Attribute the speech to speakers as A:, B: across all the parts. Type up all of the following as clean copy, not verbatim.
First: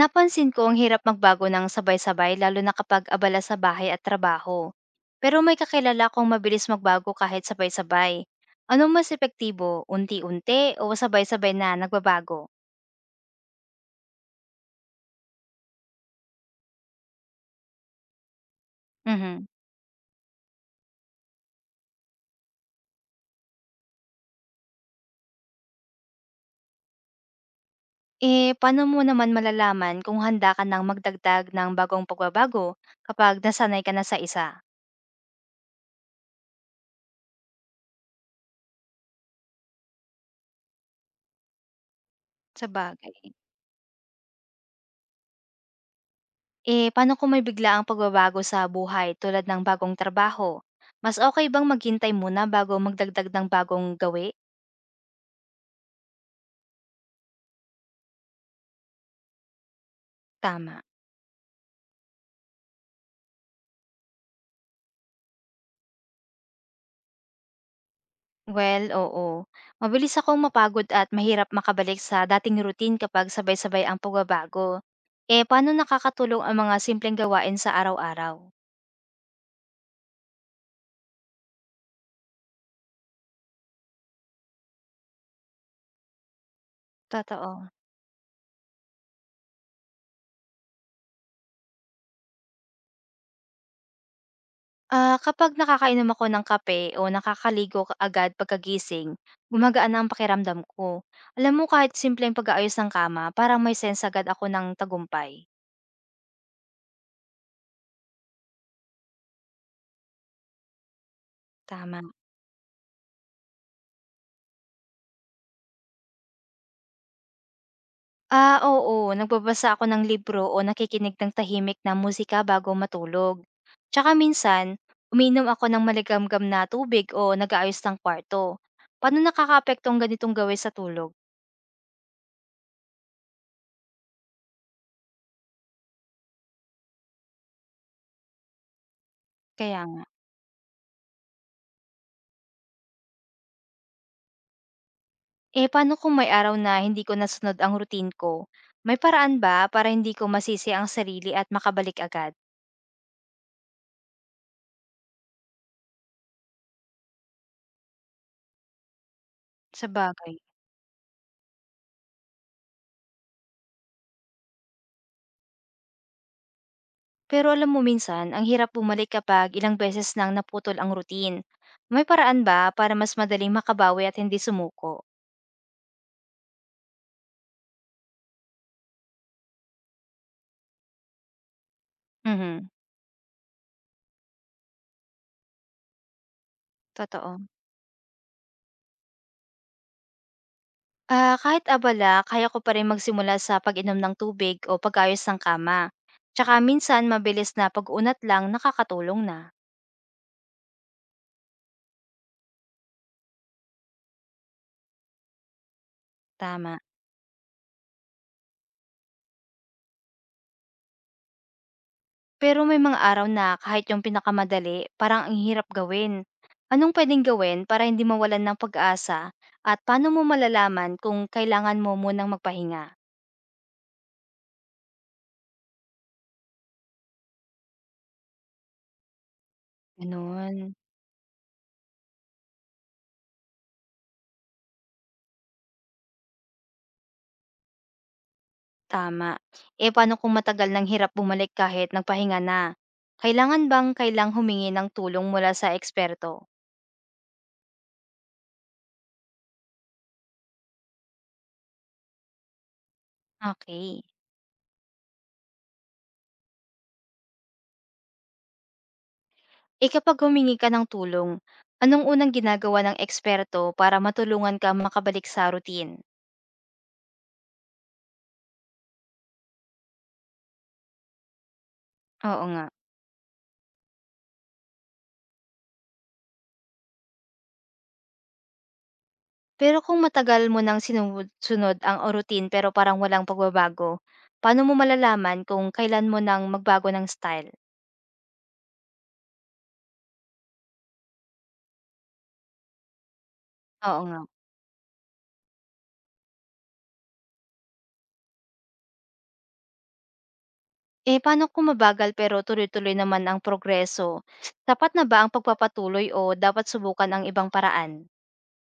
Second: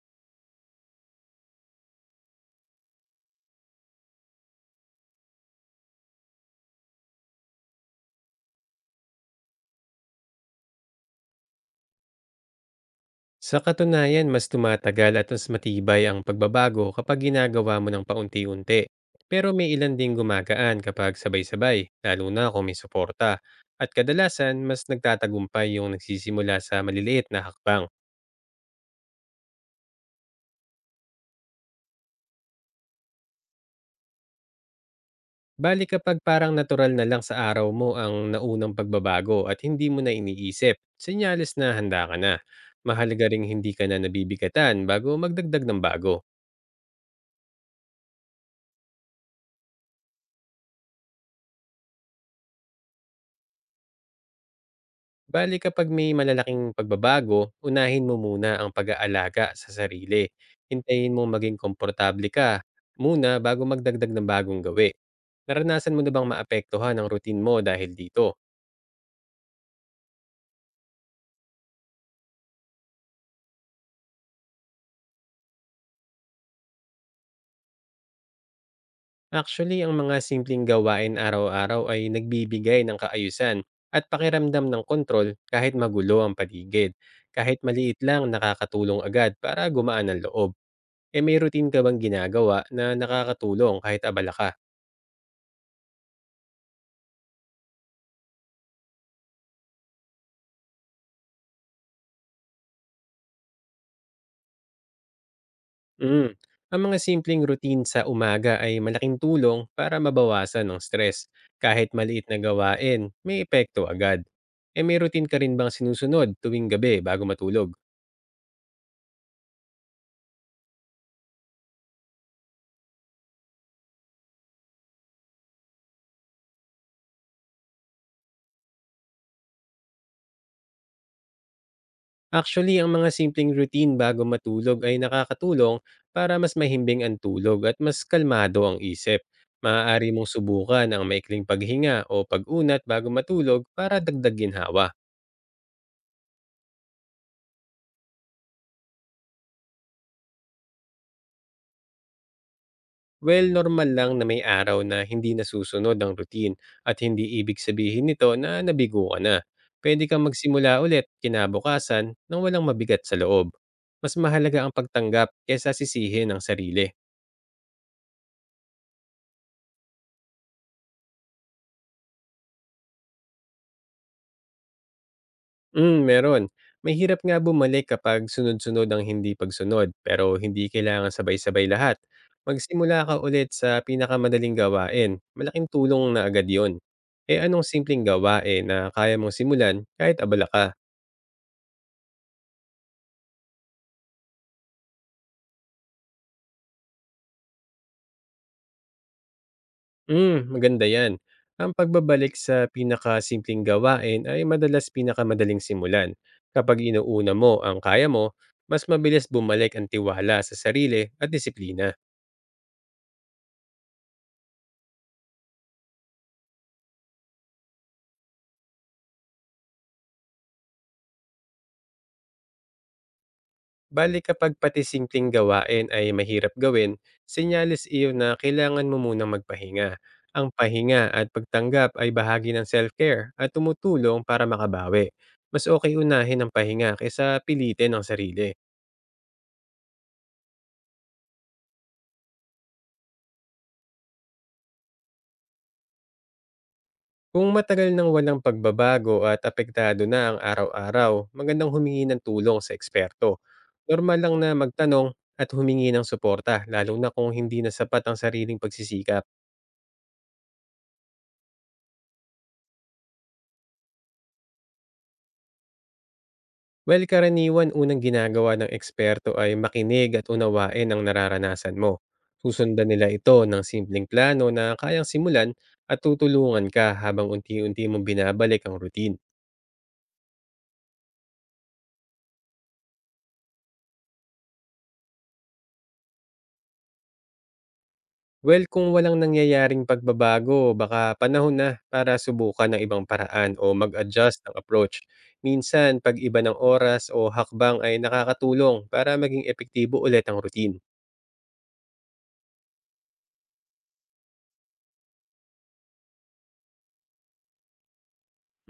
A: Napansin ko ang hirap magbago ng sabay-sabay lalo na kapag abala sa bahay at trabaho. Pero may kakilala akong mabilis magbago kahit sabay-sabay. Ano mas epektibo, unti-unti o sabay-sabay na nagbabago?
B: Sa katunayan, mas tumatagal at mas matibay ang pagbabago kapag ginagawa mo ng paunti-unti.
A: Mhm.
B: Pero may ilan ding gumagaan kapag sabay-sabay, lalo na kung may suporta. At kadalasan, mas nagtatagumpay yung nagsisimula sa maliliit na hakbang.
A: Paano mo naman malalaman kung handa ka ng magdagdag ng bagong pagbabago kapag nasanay ka na sa isa?
B: Bali kapag parang natural na lang sa araw mo ang naunang pagbabago at hindi mo na iniisip, senyales na handa ka na.
A: Sa
B: Mahalaga
A: bagay.
B: ring hindi ka na nabibigatan bago magdagdag ng bago.
A: Paano kung may bigla ang pagbabago sa buhay tulad ng bagong trabaho? Mas okay bang maghintay muna bago magdagdag ng bagong gawi?
B: Bale kapag may malalaking pagbabago, unahin mo muna ang pag-aalaga sa sarili.
A: Tama.
B: Hintayin mo maging komportable ka muna bago magdagdag ng bagong gawi. Naranasan mo na bang maapektuhan ang routine mo dahil dito?
A: Well, oo. Mabilis akong mapagod at mahirap makabalik sa dating routine kapag sabay-sabay ang pagbabago. Paano nakakatulong ang mga simpleng gawain sa araw-araw?
B: Actually, ang mga simpleng gawain araw-araw ay nagbibigay ng kaayusan at pakiramdam ng kontrol kahit magulo ang paligid. Kahit
A: Totoo.
B: maliit lang, nakakatulong agad para gumaan ang loob. E may routine ka bang ginagawa na nakakatulong kahit abala ka?
A: Ah, kapag nakakainom ako ng kape o agad pagkagising, gumagaan ang pakiramdam ko. Alam mo, kahit simpleng pag-aayos ng kama, parang may sense agad ako ng tagumpay.
B: Mm. Ang mga simpleng routine sa umaga ay malaking tulong para mabawasan ng stress. Kahit
A: Tama.
B: maliit na gawain, may epekto agad. E may routine ka rin bang sinusunod tuwing gabi bago matulog?
A: Ah, oo. Nagbabasa ako ng libro o nakikinig ng tahimik na musika bago matulog. Tsaka minsan, umiinom ako ng maligamgam na tubig o nag-aayos ng kwarto. Paano nakakaapekto ang ganitong gawin sa tulog?
B: Actually, ang mga simpleng routine bago matulog ay nakakatulong para mas mahimbing ang tulog at mas kalmado ang isip.
A: Kaya nga.
B: Maaari mong subukan ang maikling paghinga o pag-unat bago matulog para dagdag ginhawa.
A: Paano kung may araw na hindi ko nasunod ang routine ko? May paraan ba para hindi ko masisi ang sarili at makabalik agad?
B: Well, normal lang na may araw na hindi nasusunod ang routine at hindi ibig sabihin nito na nabigo ka na.
A: Sa
B: Pwede kang
A: bagay.
B: magsimula ulit kinabukasan nang walang mabigat sa loob. Mas mahalaga ang pagtanggap kaysa sisihin ang sarili.
A: Pero alam mo minsan, ang hirap bumalik kapag ilang beses nang naputol ang routine. May paraan ba para mas madaling makabawi at hindi sumuko?
B: Mm, meron. Mahirap nga bumalik kapag sunod-sunod ang hindi pagsunod pero hindi kailangan sabay-sabay lahat.
A: Mhm,
B: Magsimula ka ulit sa pinakamadaling gawain. Malaking tulong na agad yon.
A: totoo.
B: Eh anong simpleng gawain na kaya mong simulan kahit abala ka?
A: Ah, kahit abala, kaya ko pa rin magsimula sa pag-inom ng tubig o pag-ayos ng kama. Tsaka minsan mabilis na pag-unat lang nakakatulong na.
B: Hmm, maganda 'yan. Ang pagbabalik sa pinakasimpleng gawain ay madalas pinakamadaling simulan.
A: Tama.
B: Kapag inuuna mo ang kaya mo, mas mabilis bumalik ang tiwala sa sarili at disiplina.
A: Pero may mga araw na kahit yung pinakamadali, parang ang hirap gawin. Anong pwedeng gawin para hindi mawalan ng pag-asa at paano mo malalaman kung kailangan mo munang magpahinga?
B: Balik kapag pati simpleng gawain ay mahirap gawin, senyales iyo na kailangan mo munang magpahinga. Ang
A: Ganun.
B: pahinga at pagtanggap ay bahagi ng self-care at tumutulong para makabawi. Mas okay unahin ang pahinga kaysa pilitin ang sarili.
A: Tama. Paano kung matagal nang hirap bumalik kahit nagpahinga na? Kailangan bang kailang humingi ng tulong mula sa eksperto?
B: Kung matagal nang walang pagbabago at apektado na ang araw-araw, magandang humingi ng tulong sa eksperto.
A: Okay.
B: Normal lang na magtanong at humingi ng suporta, lalo na kung hindi na sapat ang sariling pagsisikap.
A: Kapag humingi ka ng tulong, anong unang ginagawa ng eksperto para matulungan ka makabalik sa routine?
B: Well, karaniwan unang ginagawa ng eksperto ay makinig at unawain ang nararanasan mo.
A: Oo nga.
B: Susundan nila ito ng simpleng plano na kayang simulan at tutulungan ka habang unti-unti mong binabalik ang routine.
A: Pero kung matagal mo nang sinusunod ang routine pero parang walang pagbabago, paano mo malalaman kung kailan mo nang magbago ng style?
B: Well, kung walang nangyayaring pagbabago, baka panahon na para subukan ng ibang paraan o
A: Oo nga.
B: mag-adjust ng approach. Minsan, pag-iba ng oras o hakbang ay nakakatulong para maging epektibo ulit ang routine.
A: Paano kung mabagal pero tuloy-tuloy naman ang progreso? Sapat na ba ang pagpapatuloy o dapat subukan ang ibang paraan?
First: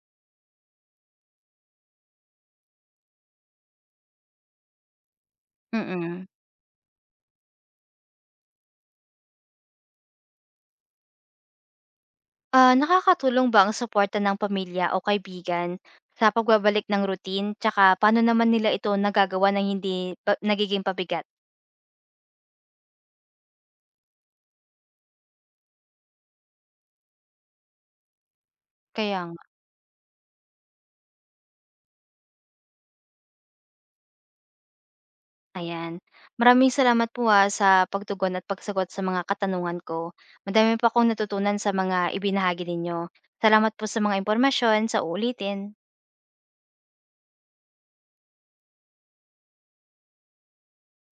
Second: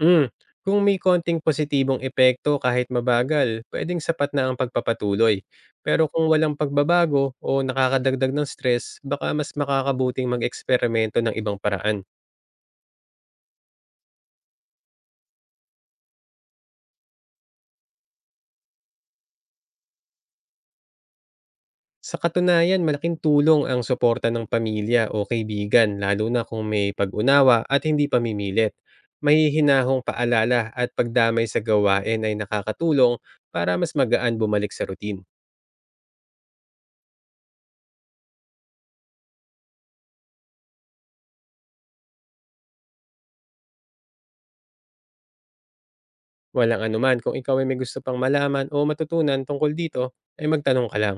B: Mm. Kung may konting positibong epekto kahit mabagal, pwedeng sapat na ang pagpapatuloy. Pero
A: Mm.
B: kung walang pagbabago o nakakadagdag ng stress, baka mas makakabuting mag-eksperimento ng ibang paraan.
A: Ah, nakakatulong ba ang suporta ng pamilya o kaibigan sa pagbabalik ng routine? Tsaka paano naman nila ito nagagawa ng hindi pa- nagiging pabigat?
B: Sa katunayan, malaking tulong ang suporta ng pamilya o kaibigan lalo na kung may pag-unawa at hindi pamimilit.
A: Kaya
B: May
A: nga,
B: hinahong paalala at pagdamay sa gawain ay nakakatulong para mas magaan bumalik sa routine.
A: ayan. Maraming salamat po ah, sa pagtugon at pagsagot sa mga katanungan ko. Madami pa akong natutunan sa mga ibinahagi ninyo. Salamat po sa mga impormasyon, sa uulitin.
B: Walang anuman kung ikaw ay may gusto pang malaman o matutunan tungkol dito, ay magtanong ka lang.